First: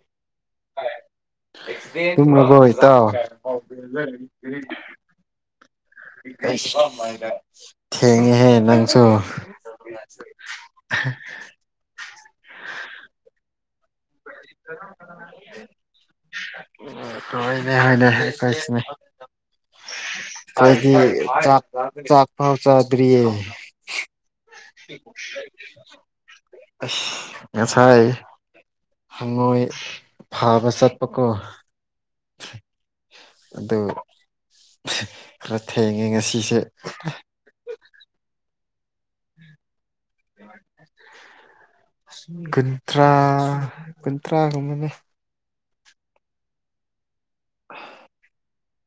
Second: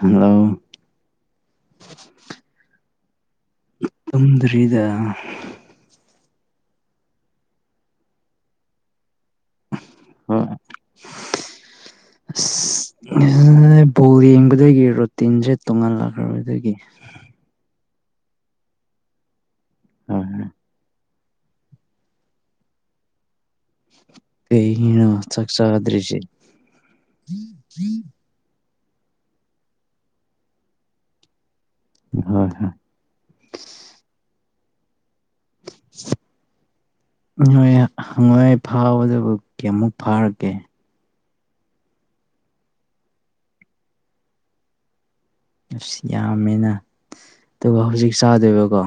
ꯍꯝꯂꯣ [unintelligible] ꯇꯒ꯭ꯔꯕꯣ ꯏꯇꯥꯎ ꯇꯨꯝꯗ꯭ꯔꯤꯗ ꯑꯩꯁ ꯊꯦꯡꯉꯦꯍꯦ ꯅꯪꯁꯨ ꯍꯣꯏ [unintelligible] ꯑꯁ [unintelligible] ꯕꯣꯜ ꯌꯦꯡꯕꯗꯒꯤ ꯔꯨꯇꯤꯟꯁꯦ ꯇꯣꯡꯍꯜꯂꯛꯈ꯭ꯔꯕꯗꯒꯤ [unintelligible] ꯍꯣꯏ ꯑꯩꯗꯤ ꯆꯥꯛ ꯆꯥꯛ ꯐꯥꯎ ꯆꯥꯗꯔꯤꯌꯦ ꯀꯩꯒꯤꯅꯣ ꯆꯥꯛ ꯆꯥꯗ꯭ꯔꯤꯁꯦ [unintelligible] ꯉꯁꯥꯏ ꯍꯪꯉꯣꯏ ꯐꯥꯕ ꯆꯠꯄꯀꯣ ꯍꯣꯏ ꯍꯣꯏ ꯑꯗꯨ ꯈꯔ ꯊꯦꯡꯉꯦ ꯉꯁꯤꯁꯦ ꯅꯣꯏ ꯍꯪꯉꯣꯏ ꯐꯥꯎꯕꯗꯕꯨ ꯀꯌꯥꯃꯨꯛ ꯐꯥꯔꯛꯀꯦ ꯀꯒꯨꯟꯊ꯭ꯔꯥ ꯀꯒꯨꯟꯊ꯭ꯔꯥꯒꯨꯝꯕꯅꯦ ꯑꯁ ꯌꯥꯝꯃꯦꯅ ꯑꯗꯨꯒ ꯍꯧꯖꯤꯛ ꯆꯥꯗꯣꯏꯕꯀꯣ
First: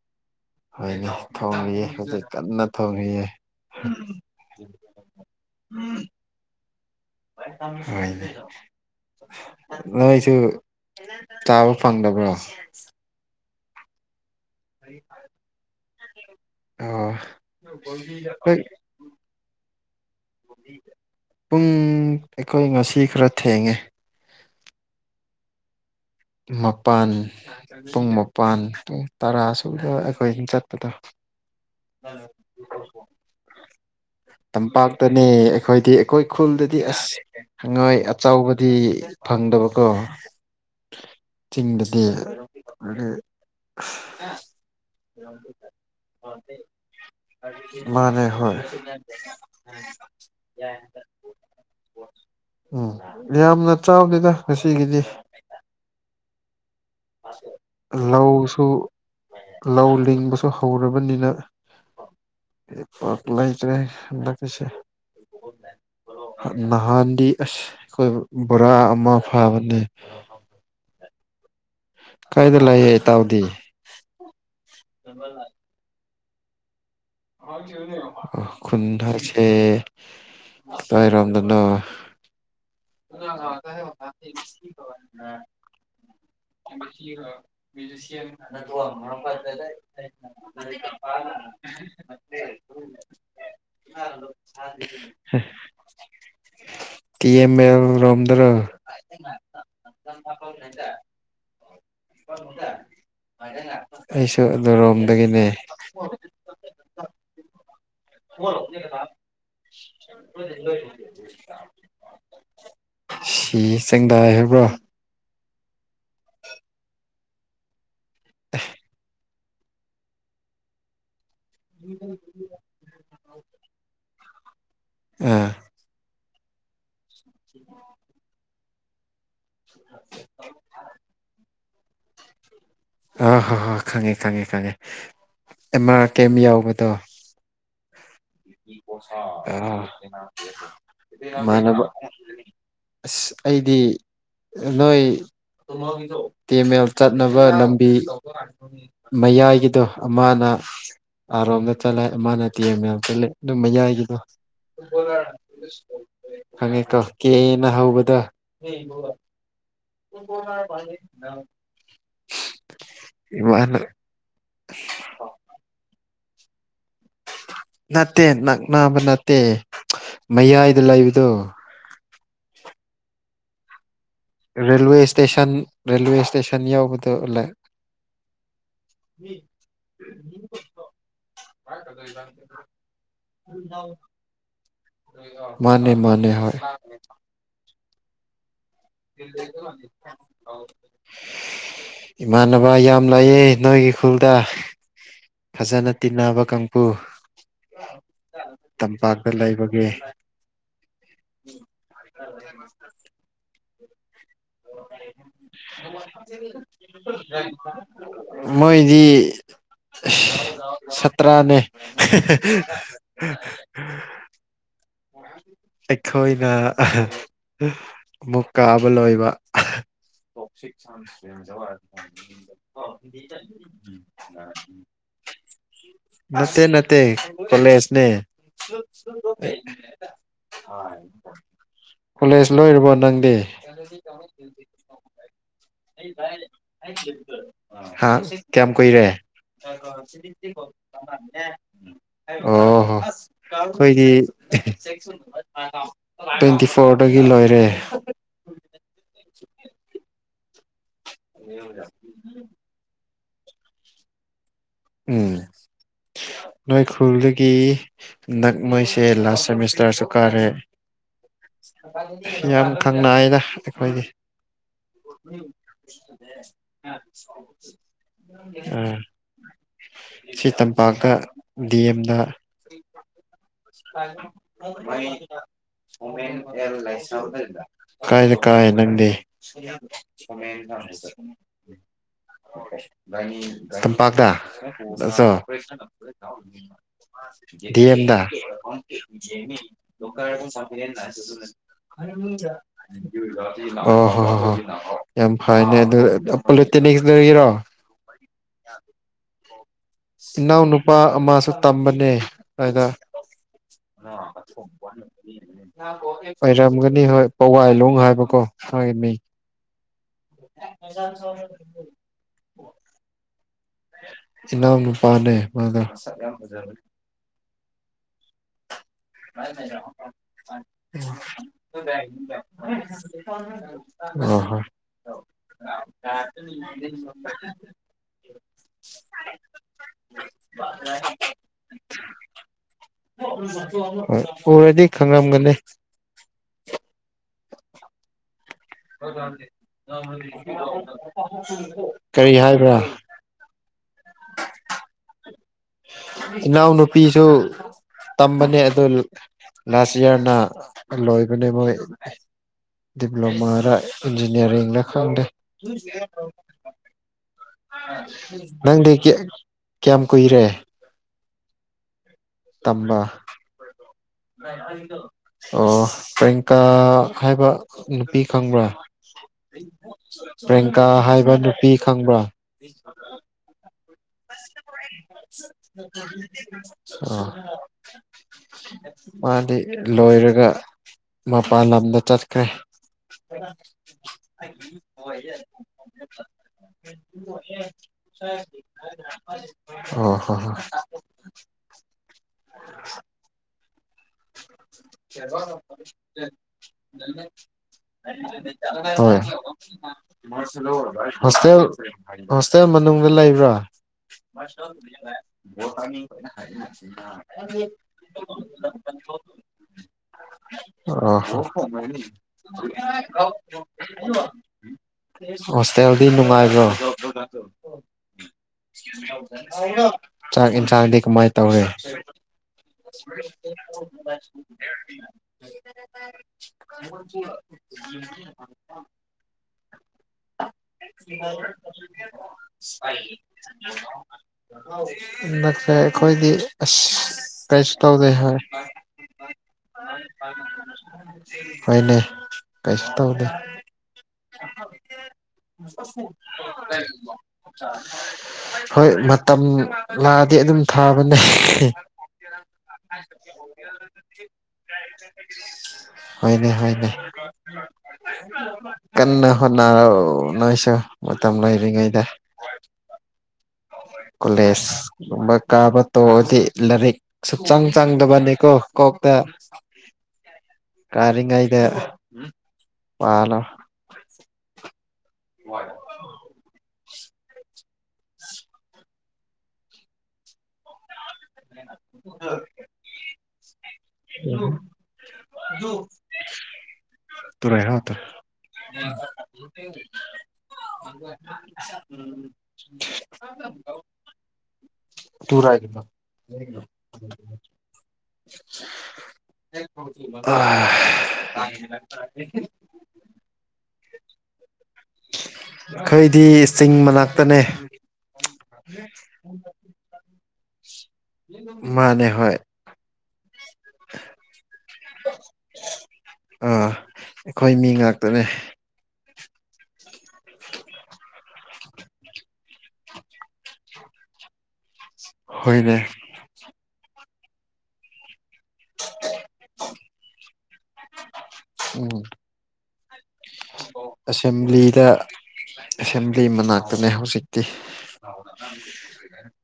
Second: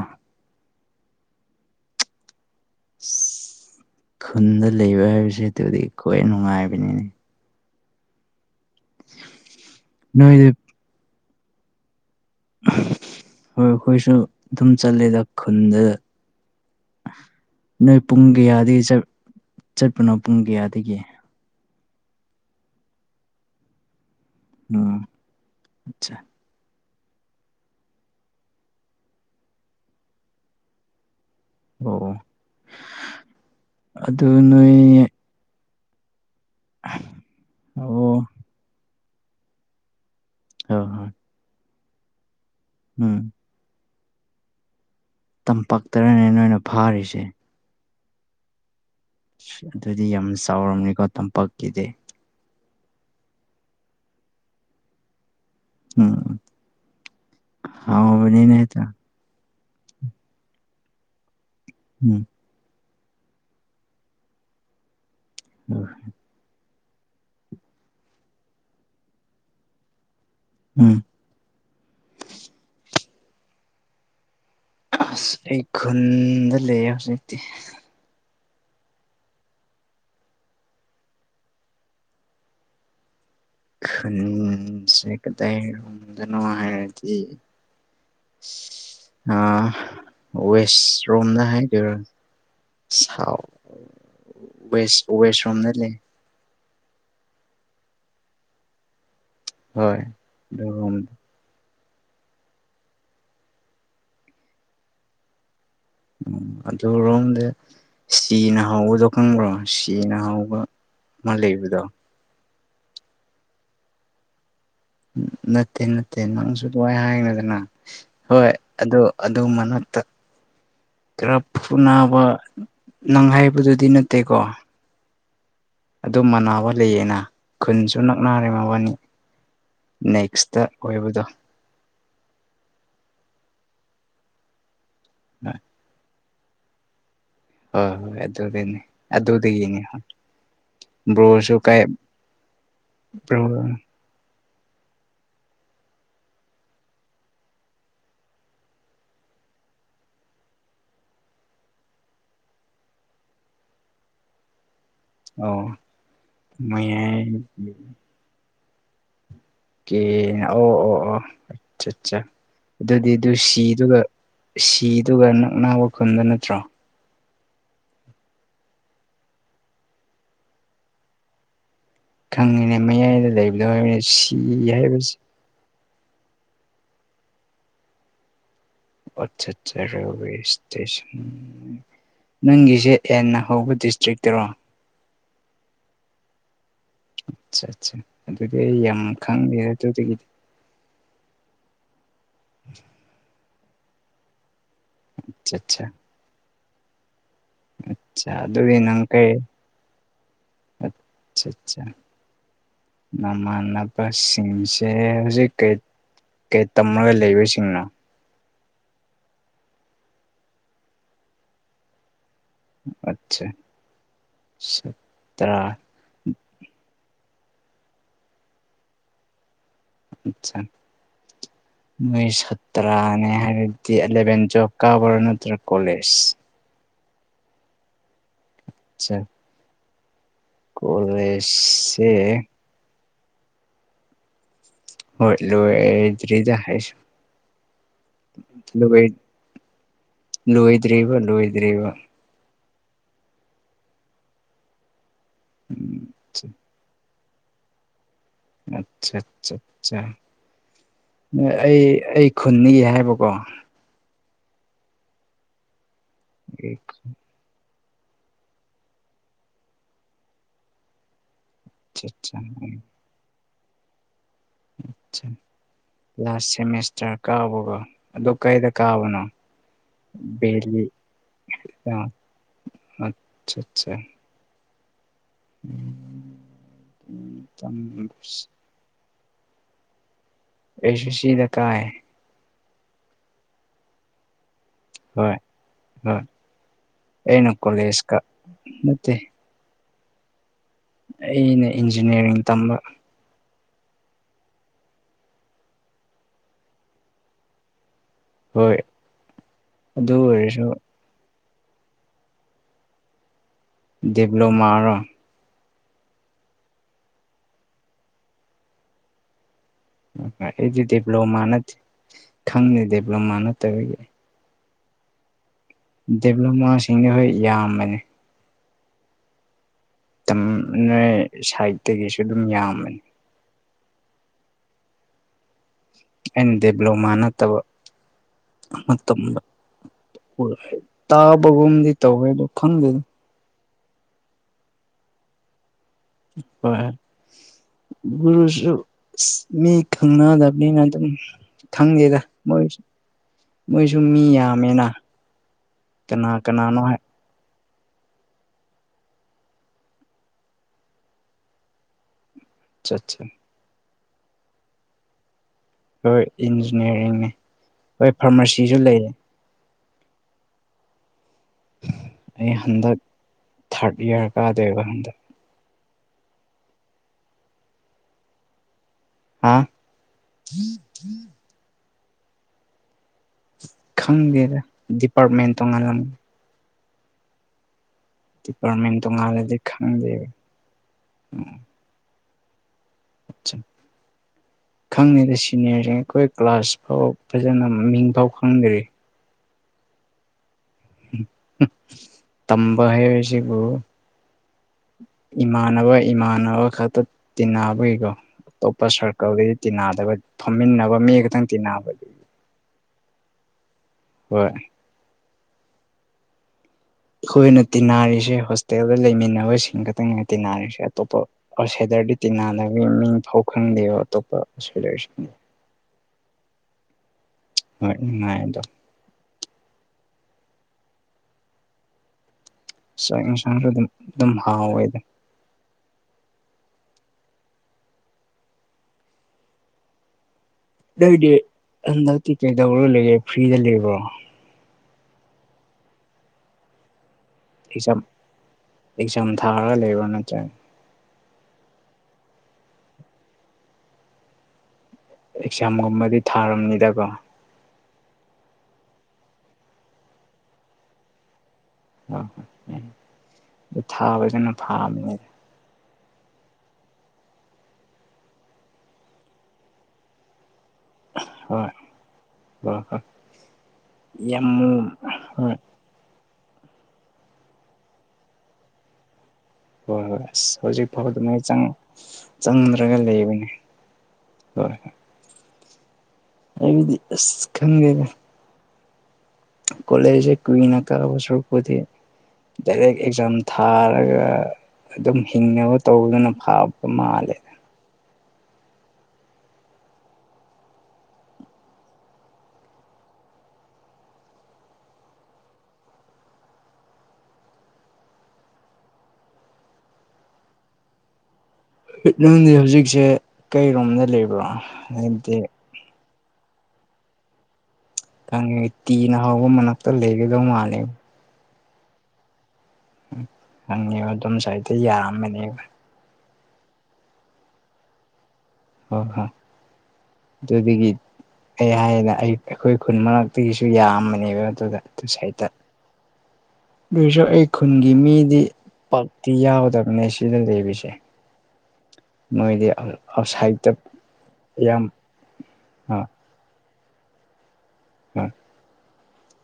ꯍꯣꯏꯅꯣ ꯊꯣꯡꯅꯤꯌꯦ ꯍꯧꯖꯤꯛ ꯀꯟꯅ ꯊꯣꯡꯔꯤꯌꯦ ꯑꯁ ꯈꯨꯟꯗ ꯂꯩꯕ ꯍꯥꯏꯕꯁꯤ ꯑꯗꯨꯗꯤ ꯈ꯭ꯋꯥꯏ ꯅꯨꯡꯉꯥꯏꯕꯅꯤꯅꯦ [unintelligible] ꯅꯣꯢꯁꯨ ꯅꯣꯏꯗꯤ ꯇꯥꯕ ꯐꯪꯗꯕ꯭ꯔꯣ ꯍꯣꯏ ꯑꯩꯈꯣꯏꯁꯨ ꯑꯗꯨꯝ ꯆꯠꯂꯦꯗ ꯈꯨꯟꯗꯗ ꯑꯣ ꯅꯣꯏ ꯄꯨꯡ ꯍꯣꯏ ꯀꯌꯥꯗꯒꯤ ꯆꯠ ꯆꯠꯄꯅꯣ ꯄꯨꯡ ꯀꯌꯥꯗꯒꯤ ꯄꯨꯡ ꯑꯩꯈꯣꯏ ꯉꯁꯤ ꯈꯔ ꯊꯦꯡꯉꯦ ꯑꯝ ꯑꯆꯥ ꯃꯄꯥꯟ ꯄꯨꯡ ꯃꯄꯥꯟ ꯇꯔꯥ ꯁꯨꯕ ꯑꯩꯈꯣꯏ ꯑꯗꯨꯝ ꯆꯠꯄꯗ ꯑꯣ ꯑꯗꯨ ꯅꯣꯏ ꯆꯝꯄꯥꯛꯇꯅꯤ ꯈꫭꯏꯗꯤ ꯑꯩꯈꯣꯏ ꯈꯨꯜꯗꯗꯤ ꯑꯣ ꯑꯁꯉꯣꯏ ꯍꯣꯏ ꯑꯆꯥꯎꯕꯗꯤ ꯐꯪꯗꯕꯀꯣ [unintelligible] ꯆꯤꯡꯗꯗꯤ ꯎꯝ [unintelligible] ꯇꯝꯄꯥꯛꯇꯔꯅꯦ ꯅꯣꯏꯅ ꯐꯥꯔꯤꯁꯦ ꯃꯥꯅꯦ ꯍꯣꯏ ꯑꯗꯨꯗꯤ ꯌꯥꯝ ꯆꯥꯎꯔꯝꯅꯤꯀꯣ ꯇꯝꯄꯥꯛꯀꯤꯗꯤ ꯎꯝ ꯌꯥꯝꯅ ꯆꯥꯎꯗꯦꯗ ꯉꯁꯤꯒꯤꯗꯤ ꯎꯝ ꯍꯥꯎꯕꯅꯤꯅꯦ ꯂꯧꯁꯨ ꯂꯧ ꯂꯤꯡꯕꯁꯨ ꯍꯧꯔꯕꯅꯤꯅ ꯎꯝ ꯄꯥꯛ ꯂꯩꯇ꯭ꯔꯦ ꯍꯟꯗꯛꯀꯤꯁꯦ [inaudible] ꯅꯍꯥꯟꯗꯤ ꯑꯁ ꯑꯩꯈꯣꯏ ꯕꯣꯔꯥ ꯑꯃ ꯐꯥꯕꯅꯦ ꯎꯝ ꯀꯥꯏꯗ ꯂꯩꯥꯛꯑꯦ ꯏꯇꯥꯎꯗꯤ ꯑꯁ ꯑꯩ ꯈꯨꯟꯗ ꯂꯩꯌꯦ ꯍꯧꯖꯤꯛ ꯑ ꯈꯨꯨꯟꯗ ꯍꯥꯁꯦ ꯅꫭꯏꯔꯣꯝꯗꯅꯣ [unintelligible] [unintelligible] ꯍꯥꯏꯔꯗꯤ ꯑꯥ [unintelligible] ꯋꯦꯁ ꯔꯣꯝꯅ ꯍꯥꯏꯗꫭꯏꯔ ꯁꯥꯎꯠ ꯋꯦꯁ ꯋꯦꯁ ꯔꯣꯝꯅ ꯂꯩ ꯇꯤ ꯑꯦꯝ ꯑꯦꯜ ꯂꫭꯝꯗꯔ ꯍꯣꯏ ꯑꯗꯨꯔꯣꯝ [unintelligible] ꯑꯩꯁꯨ ꯑꯗꯨ ꯔꯣꯝꯗꯒꯤꯅꯦ ꯑꯗꯨ ꯔꯣꯝꯗ ꯁꯤꯅ ꯍꯧꯕꯗꯣ ꯈꯪꯕ꯭ꯔꯣ ꯁꯤꯅ ꯍꯧꯕ ꯑꯃ ꯂꯩꯕꯗꯣ ꯁꯤ ꯆꯦꯡꯗꯥꯏ ꯍꯥꯏꯕ꯭ꯔꯣ ꯅꯠꯇꯦ ꯅꯠꯇꯦ ꯅꯪꯁꯨ ꯗꯨꯃꯥꯏ ꯍꯥꯏꯒꯅꯨꯗꯅ ꯍꯣꯏ ꯑꯗꯨ ꯑꯗꯨ ꯃꯛꯇ ꯈꯔ ꯐꯨꯅꯥꯕ ꯅꯪ ꯍꯥꯏꯕꯗꯨꯗꯤ ꯅꯠꯇꯦꯀꯣ ꯎꯝ ꯑꯗꯨ ꯃꯅꯥꯕ ꯂꯩꯌꯦꯅ ꯈꯨꯟꯁꯨ ꯅꯛꯅꯔꯦ ꯃꯕꯥꯅꯤ ꯅꯦꯛꯁꯇ ꯑꯣꯏꯕꯗꯣ ꯑ ꯍꯣ ꯍ ꯈꯪꯉꯦ ꯈꯪꯉꯦ ꯈꯪꯉꯦ ꯑꯃꯃ ꯀꯦꯝ ꯌꯥꯎꯕꯗꯣ ꯍꯣꯏ ꯍꯣꯏ ꯑꯗꯨꯗꯤꯅꯤ ꯑꯗꯨꯗꯒꯤꯅꯤ ꯑꯥ ꯭ꯔꯣꯁꯨ ꯀꯥꯏ ꯏꯃꯥꯟꯅꯕ ꯑꯁ ꯕ꯭ꯔꯣ ꯑꯩꯗꯤ ꯅꯣꯏꯦꯃꯦ ꯆꯠꯅꯕ ꯂꯝꯕꯤ ꯃꯌꯥꯏꯒꯤꯗꯣ ꯑꯃꯅ ꯑꯔꯣꯝꯗ ꯆꯠꯂꯦ ꯃꯥꯅ ꯇꯦꯟ ꯃꯌꯥꯝ ꯆꯠꯂꯦ ꯑꯗꯨꯝ ꯃꯌꯥꯏꯒꯤꯗꯣ ꯑꯣ [unintelligible] ꯈꯪꯉꯦꯀꯣ ꯀꯦꯅ ꯃꯌꯥꯏꯒꯤ ꯍꯧꯕꯗꫭ ꯀꯦ ꯑꯣ ꯑꯣ ꯑꯣ ꯑꯆꯠ ꯑꯠꯆꯥ ꯑꯗꯨꯗꯤ ꯑꯗꯨ ꯏꯃꯥꯅ ꯁꯤꯗꯨꯒ ꯁꯤꯗꯨꯒ ꯅꯛꯅꯕ ꯋꯥꯈꯟꯗ ꯅꯠꯇ꯭ꯔꯣ ꯅꯠꯇꯦ ꯅꯛꯅꯕ ꯅꯠꯇꯦ ꯃꯌꯥꯏꯗ ꯂꯩꯕꯗꯣ ꯈꯪꯉꯤꯅꯦ ꯃꯌꯥꯏꯗ ꯂꯩꯕꯗꯣ ꯁꯤ ꯔꯦꯜꯋꯦ ꯍꯥꯏꯕꯁꯤ ꯏꯁꯇꯦꯁꯟ ꯔꯦꯜꯋꯦ ꯏꯁꯇꯦꯁꯟ ꯌꯥꯎꯕꯗꯣꯂ ꯑꯆꯥ ꯑꯆꯥ ꯔꯦꯜꯋꯦ ꯏꯁꯇꯦꯁꯟ ꯅꯪꯒꯤꯁꯦ ꯑꯦꯟꯅ ꯍꯧꯕ ꯗꯤꯁꯇ꯭ꯔꯤꯛꯇꯔꯣ ꯃꯥꯅꯦ ꯃꯥꯅꯦ ꯍꫭꯏ ꯑꯆꯥ ꯑꯠꯆꯥ ꯑꯗꯨꯗꯤ ꯑꯩ ꯌꯥꯝ ꯈꯪꯗꯦ ꯑꯗꯨꯗꯒꯤꯗꯤ ꯏꯃꯥꯟꯅꯕ ꯌꯥꯝ ꯂꯥꯛꯑꯦ ꯅꯣꯏꯒꯤ ꯈꯨꯜꯗ ꯑꯆꯥ ꯐꯖꯅ ꯇꯤꯟꯅꯕ ꯀꯥꯡꯕꯨ ꯑꯆꯥ ꯑꯗꯨꯗꯤꯅꯪ ꯇꯝꯄꯥꯛꯇ ꯀꯩ ꯂꯩꯕꯒꯤ ꯑ ꯑꯆꯥ ꯃꯥꯃꯅ ꯕꯁꯁꯤꯡꯁꯦ ꯍꯧꯖꯤꯛ ꯀꯔꯤ ꯀꯩ ꯇꯝꯃꯒ ꯂꯩꯕꯁꯤꯡꯅꯣ ꯃꯣꯏꯗꯤ ꯁꯥꯇ꯭ꯔꯥꯅꯦ ꯑꯆꯥ ꯑꯩꯈꯣꯏꯅ ꯑꯃꯨꯛ ꯀꯥꯕ ꯂꯣꯏꯕ ꯑꯠꯆꯥ ꯇꯧꯋꯥ ꯅꯣꯏ ꯁꯥꯇ꯭ꯔꯥꯅꯦ ꯎꯇ꯭ꯔ ꯀꯣꯂꯦꯖ ꯀꯂꯦꯁꯅꯦ ꯑꯆꯥ ꯀꯣꯂꯦꯖꯁꯦ ꯀꯣꯂꯦꯖ ꯂꯣꯏꯔꯕꯣ ꯅꯪꯗꯤ ꯍꯣꯏꯂꯖꯔꯤꯖ ꯍꯥꯏꯁ ꯍꯥꯥ ꯀꯌꯥꯝ ꯀꯣꯏ ꯔꯦ ꯂꯣꯏꯗ꯭ꯔꯤꯕ ꯂꯣꯏꯗ꯭ꯔꯤꯕ ꯑꯣ ꯍꯣ ꯑꯩꯈꯣꯏꯗꯤ ꯎꯝ ꯇ꯭ꯋꯦꯟꯇꯤ ꯐ ꯄꯣꯔꯗꯒꯤ ꯂꯣꯏꯔꯦ ꯑꯆꯥ ꯑꯆꯥ ꯑꯆꯥ ꯑꯩ ꯑꯩ ꯈꯨꯟꯅꯤꯒꯤ ꯍꯥꯏꯕꯀꯣ ꯎꯝ ꯑꯩ ꯅꯣꯏ ꯈꯨ- ꯈꯔ ꯒꯤ ꯅꯛ ꯃꯣꯏꯁꯦ ꯂꯥꯁ ꯁꯦꯃꯤꯁꯇꯔꯁꯨ ꯀꯥꯔꯦ ꯑꯠꯆꯥ ꯌꯥꯝ ꯀꯪꯅꯏꯅ ꯑꯩꯈꯣꯏꯒꯤ ꯑꯠꯆꯥ ꯂꯥꯁ ꯁꯦꯃꯤꯁꯇꯔ ꯀꯥꯕꯒꯣ ꯑꯗꯨ ꯀꯩꯗ ꯑꯥ ꯀꯥꯕꯅꯣ ꯁꯤ ꯇꯝꯄꯥꯛꯇ ꯗꯤ ꯑꯦꯝꯗ ꯑ ꯀꯥꯏ ꯀꯥꯏꯅ ꯀꯥꯏ ꯅꯪꯗꯤ ꯑꯩꯁꯨ ꯁꯤꯗ ꯀꯥꯏ ꯇꯝꯄꯥꯛꯇ ꯍꯣꯏ ꯍꯣꯏ ꯑꯩꯅ ꯀꯣꯂꯦꯖꯀ ꯑꯦꯝꯗ ꯅꯠꯇꯦ ꯅꯤ ꯂ ꯑꯩꯅ ꯏꯟꯖꯤꯅꯤꯌꯥꯔꯤꯡ ꯇꯝꯕ ꯑꯣ ꯍꯣ ꯍꯣꯏ ꯍꯣꯏ ꯌꯥꯝ ꯐꯩꯅꯦ ꯑꯗꯨ ꯄꯣꯂꯤꯇꯦꯛꯅꯤꯛꯗꯒꯤꯔꯣ ꯍꯣꯏ ꯑꯗꯨ ꯑꯣꯏꯔꯁꯨ ꯏꯅꯥꯎꯅꯨꯄꯥ ꯑꯃꯁꯨ ꯇꯝꯕꯅꯦ ꯑꯗꯨꯗ ꯗꯦꯕꯂꯞꯃꯔꯣ ꯑꯣꯏꯔꯝꯒꯅꯤ ꯍꯣꯏ ꯄꯋꯥꯏꯂꯣꯡ ꯍꯥꯏꯕꯀꯣꯏ ꯃꯤ ꯑꯩ ꯑꯩꯗꯤ ꯗꯦꯕꯂꯞ ꯃꯥꯟꯅꯗꯦ ꯈꯪꯗꯦ ꯗꯦꯕꯂꯞ ꯃꯥꯟꯅꯗꯕ ꯏꯅꯥ ꯅꯨꯄꯥꯅꯦ ꯃꯥꯗ ꯁꯤꯡꯗ ꯍꯣꯏ ꯌꯥꯝꯕꯅꯦ [unintelligible] ꯃꯇꯝꯅ ꯁꯥꯏꯠꯇꯒꯤꯁꯨ ꯑꯗꯨꯝ ꯌꯥꯝꯕꯅꯤ ꯑ ꯍ ꯑꯩꯅ ꯗꯤꯄ꯭ꯂꯣꯃꯥ ꯅꯠꯇꯕ [unintelligible] ꯃꯇꯝꯗ ꯇꯥꯕꯒꯨꯝꯗꯤ ꯇꯧꯋꯦ ꯑꯗꯣ ꯈꯪꯗꯦꯗ ꯍꯣꯏ ꯎꯔꯗꯤ ꯈꯪꯉꯝꯒꯅꯤ ꯍꯣꯏ ꯨꯔꯨꯁꯨ ꯑ ꯃꯤ ꯈꯪꯅꯗꯕꯅꯤꯅ ꯑꯗꯨꯝ ꯈꯪꯗꯦꯗ ꯀꯔꯤ ꯍꯥꯏꯕ꯭ꯔꯥ ꯃꯣꯏꯁꯨ ꯃꯣꯏꯁꯨ ꯃꯤ ꯌꯥꯝꯃꯦꯅ ꯀꯅꯥ ꯏꯅꯥꯎ ꯀꯅꯥꯅꯣ ꯍꯥꯏ ꯅꯨꯄꯤꯁꯨ ꯇꯝꯕꯅꯦ ꯑꯗꯨ ꯂꯥꯁ ꯏꯌꯥꯔꯅ ꯂꯣꯏꯕꯅꯦ ꯃꯣꯏ ꯑꯠꯆꯥ ꯗꯤꯄ꯭ꯂꯣꯃꯥ ꯏꯟꯖꯤꯅꯤꯌꯔꯤꯡꯅ ꯈꯪꯗ ꯍꯣꯏ ꯏꯟꯖꯤꯅꯤꯌꯥꯔꯤꯡꯅꯦ ꯍꯣꯏ ꯐꯥꯔꯃꯥꯁꯤꯁꯨ ꯂꯩꯌꯦ [unintelligible] ꯀꯌꯥꯝ ꯀꯨꯏꯔꯦ ꯑꯩ ꯍꯟꯗꯛ ꯇꯝꯕ ꯊꯥꯔꯠ ꯏꯌꯥꯔ ꯀꯥꯗꯦꯕ ꯍꯟꯗꯛ ꯑꯣ ꯄ꯭ꯔꯌꯡꯀꯥ ꯍꯥꯏꯕ ꯅꯨꯄꯤ ꯈꯪꯕ꯭ꯔꯥ ꯍꯥ ꯄꯤꯌꯥꯀꯥ ꯍꯥꯏꯕ ꯅꯨꯄꯤ ꯈꯪꯕ꯭ꯔꯥ ꯈꯪꯗꯦ ꯗꯤꯄꯥꯔꯠꯃꯦꯟ [unintelligible] ꯇꯣꯉꯥꯜꯂꯗꯤ ꯃꯥꯗꯤ ꯈꯪꯗꯦꯕ ꯂꯣꯏꯔꯒ ꯃꯄꯥꯥꯟ ꯂꯝꯗ ꯆꯠꯈ꯭ꯔꯦ ꯈꯪꯗꯦꯗ ꯁꯤꯅꯤꯌꯔꯁꯤꯡ ꯑꯩꯈꯣꯏ ꯀ꯭ꯂꯥꯁ [unintelligible] ꯐꯖꯅ ꯃꯃꯤꯡ ꯄꯥꯎ ꯈꯪꯗꯔꯤ ꯑꯣ ꯍꯣ ꯇꯝꯕ ꯍꯁꯤꯕꯨ ꯏꯃꯥꯟꯅꯕ ꯈꯛꯇ ꯇꯤꯟꯅꯕꯒꯤꯀꯣ ꯑꯇꯣꯞꯄ ꯁꯥꯔꯀꯜꯗꯒꯤ ꯇꯤꯟꯅꯗꯕ ꯐꯝꯃꯤꯟꯅꯕ ꯃꯤ [unintelligible] ꯈꯛꯇꯪ ꯍꯣꯁꯇꯦꯜ ꯇꯤꯟꯅꯕ ꯍꯣꯁꯇꯦꯜ ꯃꯅꯨꯡꯗ ꯂꯩꯕ꯭ꯔꯥ ꯍꯣꯏ ꯑꯩꯈꯣꯏꯅ ꯇꯤꯟꯅꯔꯤꯁꯦ [unintelligible] ꯍꯣꯁꯇꯦꯜꯗ ꯂꯩꯃꯤꯟꯅꯕꯁꯤꯡ ꯈꯛꯇꯪ ꯇꯤꯟꯅꯔꯤꯁꯦ ꯑꯣ ꯑꯇꯣꯞꯄꯦꯗꯔꯗꯤ ꯇꯤꯟꯅꯕꯒꯤ ꯃꯤꯡ ꯄꯥꯎ ꯈꯪꯗꯦ ꯑꯇꯣꯞꯄꯁ ꯍꯣꯁꯇꯦꯜꯗꯤ ꯅꯨꯡꯉꯥꯏꯕ꯭ꯔꯣ ꯍꯣꯏ ꯅꯗꯣ ꯆꯥꯛ ꯌꯦꯟꯁꯥꯡꯗꯤ ꯀꯃꯥꯏꯅ ꯇꯧꯋꯦ ꯆꯥꯛ ꯌꯦꯟꯁꯥꯡꯁꯨ ꯑꯗꯨꯝ ꯑꯗꯨꯝ ꯍꯥꯎꯋꯦ ꯑꯗꯨꯝ [unintelligible] [inaudible] ꯑꯗꯨꯏꯗꯤ ꯍꯟꯗꯛꯇꯤ ꯀꯩꯗꯧꯔ ꯂꯩꯔꯦ ꯐ꯭ꯔꯤꯗ ꯂꯩꯕ꯭ꯔꯣ ꯍꯟꯗꯛꯁꯦ ꯑꯩꯈꯣꯏꯗꯤ ꯑꯁ ꯀꯩꯁꯨ ꯇꯧꯗꯦ ꯍꯥꯏ ꯑꯦꯁꯝ ꯊꯥ ꯂꯩꯕ ꯅꯠꯇꯥꯏ ꯍꯣꯏꯅꯦ ꯀꯩꯁꯨ ꯇꯧꯅꯦ ꯑꯦꯛꯖꯥꯝꯒꯨꯝꯕꯗꯤ ꯊꯥꯔꯕꯝꯅꯤꯗꯀꯣ ꯍꯣꯏ ꯃꯇꯝ ꯂꯥꯛꯑꯗꯤ ꯑꯗꯨꯝ ꯊꯥꯕꯅꯦ [unintelligible] ꯊꯥꯕꯁꯤꯅ ꯐꯥꯕꯅꯤ ꯍꯣꯏꯅꯦ ꯍꯣꯏꯅꯦ ꯀꯟꯅ ꯍꯣꯠꯅꯔ ꯅꯣꯏꯁꯨ ꯃꯇꯝ ꯍꯣꯏ ꯂꯩꯔꯤꯉꯩꯗ [unintelligible] ꯌꯥꯝ ꯀꯣꯂꯦꯁ ꯈꯨꯝꯕ ꯍꯣꯏ ꯀꯥꯕꯥ ꯇꯧꯑꯗꯤ ꯂꯥꯏꯔꯤꯛ ꯁꯨꯛꯆꯪ ꯆꯪꯗꯕꯅꯤꯀꯣ ꯀꯣꯛꯇ ꯍꯣꯏ ꯍꯣꯏ ꯑꯁ ꯍꯧꯖꯤꯛ ꯐꯥꯎꯗꯨꯃꯥꯏꯅ ꯀꯥꯔꯤꯉꯩꯗ ꯆꯪꯗ꯭ꯔꯒ ꯄꯥꯜꯂꯣ ꯂꯩꯕꯅꯦ ꯍꯣꯏꯣꯏ ꯍꯣꯏ ꯑꯩꯕꯗꯤ ꯑꯁ ꯈꯪꯒꯦꯅꯦ ꯀꯣꯂꯦꯖꯁꯦ ꯀꯨꯏꯅ ꯀꯛꯕ ꯁꯔꯨꯛꯄꯨꯗꯤ ꯗꯥꯏꯔꯦꯛ ꯑꯦꯛꯖꯥꯝ ꯊꯥꯔ ꯑꯗꯨꯒ ꯑꯗꯨꯝ ꯍꯤꯡꯅꯕ ꯇꯧꯗꯨꯅ ꯐꯥꯕ ꯃꯥꯜꯂꯦ [unintelligible] [unintelligible] [unintelligible] [unintelligible] [unintelligible] ꯅꯪꯗꯤ ꯍꯧꯖꯤꯛꯁꯦ ꯀꯩꯔꯣꯝꯗ ꯂꯩꯕ꯭ꯔꯣ ꯍꯥꯏꯕꯗꯤ ꯑꯩꯈꯩꯗꯤ ꯆꯤꯡ ꯃꯅꯥꯛꯇꯅꯦ ꯈꯪꯉꯦ ꯇꯤꯅ ꯍꯧꯕ ꯃꯅꯥꯛꯇ ꯂꯩꯒꯗꯧ ꯃꯥꯜꯂꯦ ꯃꯥꯅꯦ ꯍ ꯍꯪꯉꯤꯕ ꯑꯗꯨꯝ ꯁꯁꯋꯥꯗ ꯌꯥꯔꯝꯕꯅꯦꯕ ꯑꯥ ꯑꯩꯈꯣꯏ ꯃꯤ ꯉꯥꯛꯇꯅꯦ ꯍ ꯍꯣ ꯑꯗꯨꯗꯤꯒꯤ ꯑꯩ ꯍꯥꯏꯌꯦꯅ ꯑꯩ ꯑꯩꯈꯣꯏ ꯈꯨꯟ ꯃꯔꯛꯇꯒꯤꯁꯨ ꯌꯥꯝꯕꯅꯦꯕ ꯑꯗꯨꯗ ꯑꯗꯨ ꯁꯥꯏꯗ ꯍꯣꯏꯅꯦ ꯑꯗꯨꯏꯁꯨ ꯑꯩ ꯈꯨꯟꯒꯤ ꯃꯤꯗꯤ ꯄꯛꯇꯤ ꯌꯥꯎꯒꯗꯕꯅꯦ ꯁꯤꯗ ꯂꯩꯔꯤꯁꯦ ꯎꯝ ꯑꯥꯎꯠꯁꯥꯏꯗꯠꯇ ꯌꯥꯝ ꯑꯦꯁꯦꯝꯕ꯭ꯂꯤꯗꯁꯦꯝ ꯑꯥ ꯂꯩ ꯃꯅꯥꯛꯇꯅꯦ ꯍꯧꯖꯤꯛꯇꯤ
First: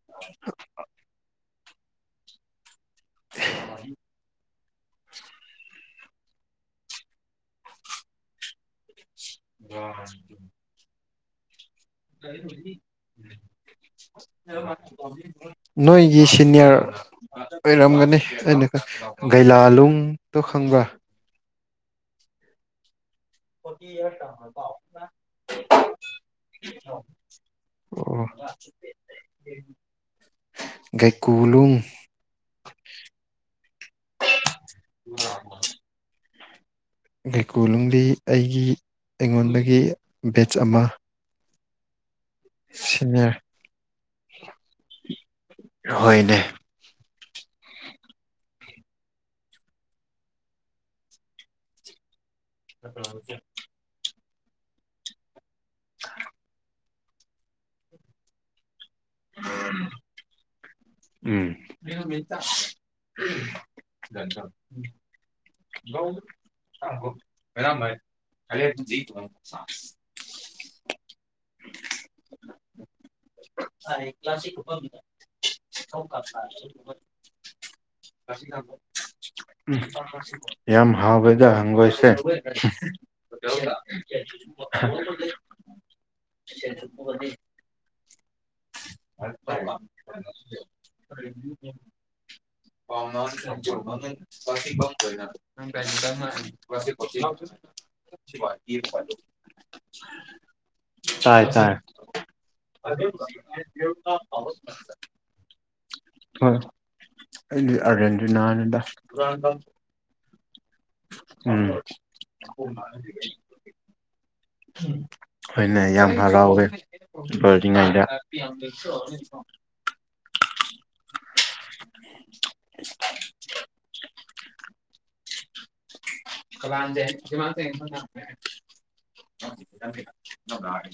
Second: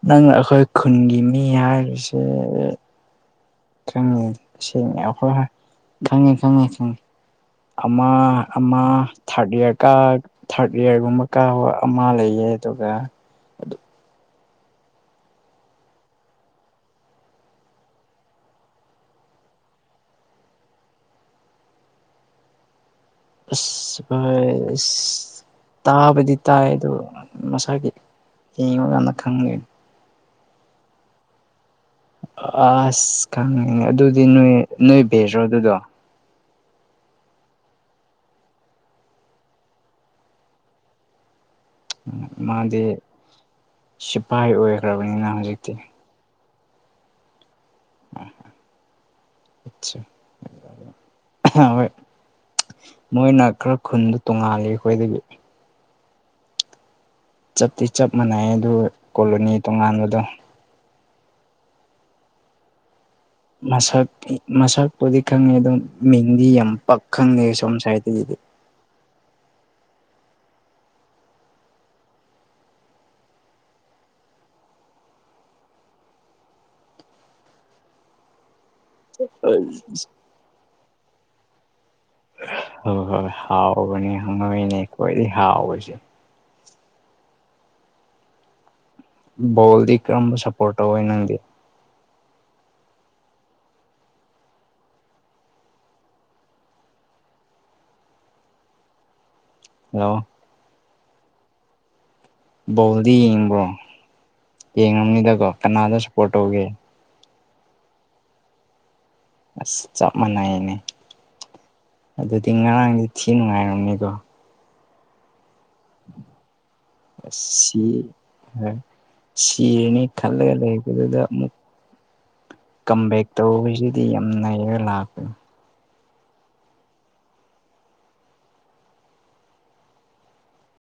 ꯅꯪ ꯑꯩꯈꯣꯏ ꯈꯨꯟꯒꯤ ꯃꯤ ꯍꯥꯏꯔꯤꯁꯦ ꯈꯪꯉꯤ ꯁꯦꯡꯅ ꯈꯣꯏ ꯈꯉꯦ ꯈꯉꯦ ꯈꯉꯤ ꯑꯃꯥ ꯑꯃ ꯊꯥꯔꯠ ꯏꯌꯥꯔ ꯀ ꯊꯥꯔꯠ ꯏꯌꯥꯔꯒꯨꯝꯕ ꯀꯥꯕ ꯑꯃ ꯂꯩꯌꯦ ꯑꯗꯨꯒ ꯅꯣꯏꯒꯤ ꯁꯤꯅꯤꯌꯔ ꯑꯣꯏꯔꯝꯒꯅꯤ ꯑꯩꯅ ꯒꯩꯂꯥꯂꯨꯡꯗꯣ ꯈꯪꯕ꯭ꯔ ꯑꯁ ꯐꯣꯏ ꯑꯁ ꯇꯥꯕꯗꯤ ꯇꯥꯏ ꯑꯗꯣ ꯃꯁꯥꯒꯤ ꯑꯣ ꯌꯦꯡꯉ ꯀꯥꯟꯗ ꯈꯪꯗꯦ ꯀꯨꯂꯨꯨꯝ ꯑꯁ ꯈꯪꯉꯤ ꯑꯗꯨꯗꯤ ꯅꯣꯏ ꯅꯣꯏ ꯕꯦꯗ꯭ꯔꯣ ꯑꯗꯨꯗꯣ ꯀꯩꯀꯨꯅꯨꯡꯗꯤ ꯑꯩꯒꯤ ꯑꯩꯉꯣꯟꯗꯒꯤ ꯕꯦꯆ ꯑꯃ ꯃꯥꯗꯤ ꯁꯤꯅꯤꯌꯔ ꯁꯤꯐꯥꯏ ꯑꯣꯏꯈ꯭ꯔꯕꯅꯤꯅ ꯍꯧꯖꯤꯛꯇꯤ ꯍꯣꯏꯅꯦ ꯑꯣꯏ ꯃꯣꯏꯅ ꯈꯔ ꯈꯨꯟꯗ ꯇꯣꯡꯉꯥꯜꯂꯤ ꯑꯩꯈꯣꯏꯗꯒꯤ ꯊ ꯆꯞꯇꯤ ꯆꯞ ꯃꯥꯟꯅꯩ ꯑꯗꯨ ꯀꯣꯂꯣꯅꯤ ꯇꯣꯉꯥꯟꯕꯗꯣ ꯎꯝ ꯃꯁꯛ ꯃꯁꯛꯄꯨꯗꯤ ꯈꯪꯉꯦ ꯑꯗꯨꯝ ꯃꯤꯡꯗꯤ ꯌꯥꯝ ꯄꯛ ꯈꯪꯉꯦ ꯁꯣꯝ ꯁ꯭ꯋꯥꯏꯗꯗꯤ ꯈ ꯑꯗꯨ ꯍ ꯀ꯭ꯂ ꯀ꯭ꯂꯁꯤ [unintelligible] ꯍꯣꯏ [unintelligible] ꯌꯥꯝ ꯍꯥꯎꯕꯗ ꯍꯪꯒꯣꯏꯁꯦ ꯍꯣꯏ ꯍꯣꯏ ꯍꯥꯎꯕꯅꯦ ꯍꯪꯉꯣꯏꯅꯦ ꯀꯣꯏꯗꯤ ꯍꯥꯎꯁꯦ ꯗꯤ [unintelligible] ꯕꯣꯜꯗꯤ ꯀꯔꯝꯕ ꯁꯞꯄꯣꯔꯠ ꯇꯧꯋꯦ ꯅꯪꯗꯤ ꯍꯥꯎꯃ ꯈꯃ ꯄ ꯀ ꯃꯥꯒꯤ ꯐꯂ ꯑꯎ ꯇꯥꯏ ꯇꯥꯏ ꯕꯣꯜꯗꯤ ꯌꯦꯡꯕ꯭ꯔꯣ ꯌꯦꯡꯉꯝꯅꯤꯗꯀꯣ ꯀꯅꯥꯗ ꯁꯞꯄꯣꯔꯠ ꯇꯧꯒꯦ ꯑꯔ ꯅꯅꯦꯗ ꯑꯁ ꯆꯞ ꯃꯥꯟꯅꯩꯅꯦ ꯎꯝ ꯑꯗꯨꯗꯤ ꯉꯔꯥꯡꯗꯤ ꯊꯤ ꯅꯨꯡꯉꯥꯏꯔꯝꯅꯤꯗꯣ ꯍꯣꯏꯅꯦ ꯌꯥꯝ ꯍꯔꯥꯎꯋꯦ ꯁꯤ ꯄꯔꯤꯉꯩꯗ ꯁꯤꯔꯅꯤ ꯈꯜꯂꯒ ꯂꯩꯕꯗꯨꯗ ꯑꯃꯨꯛ [unintelligible] ꯀꯝꯝꯕꯦꯛ ꯇꯧꯕꯁꯤꯗꯤ ꯌꯥꯝ ꯩꯔ ꯂꯥꯛꯄꯦ ꯀꯗꯃ ꯐꯔ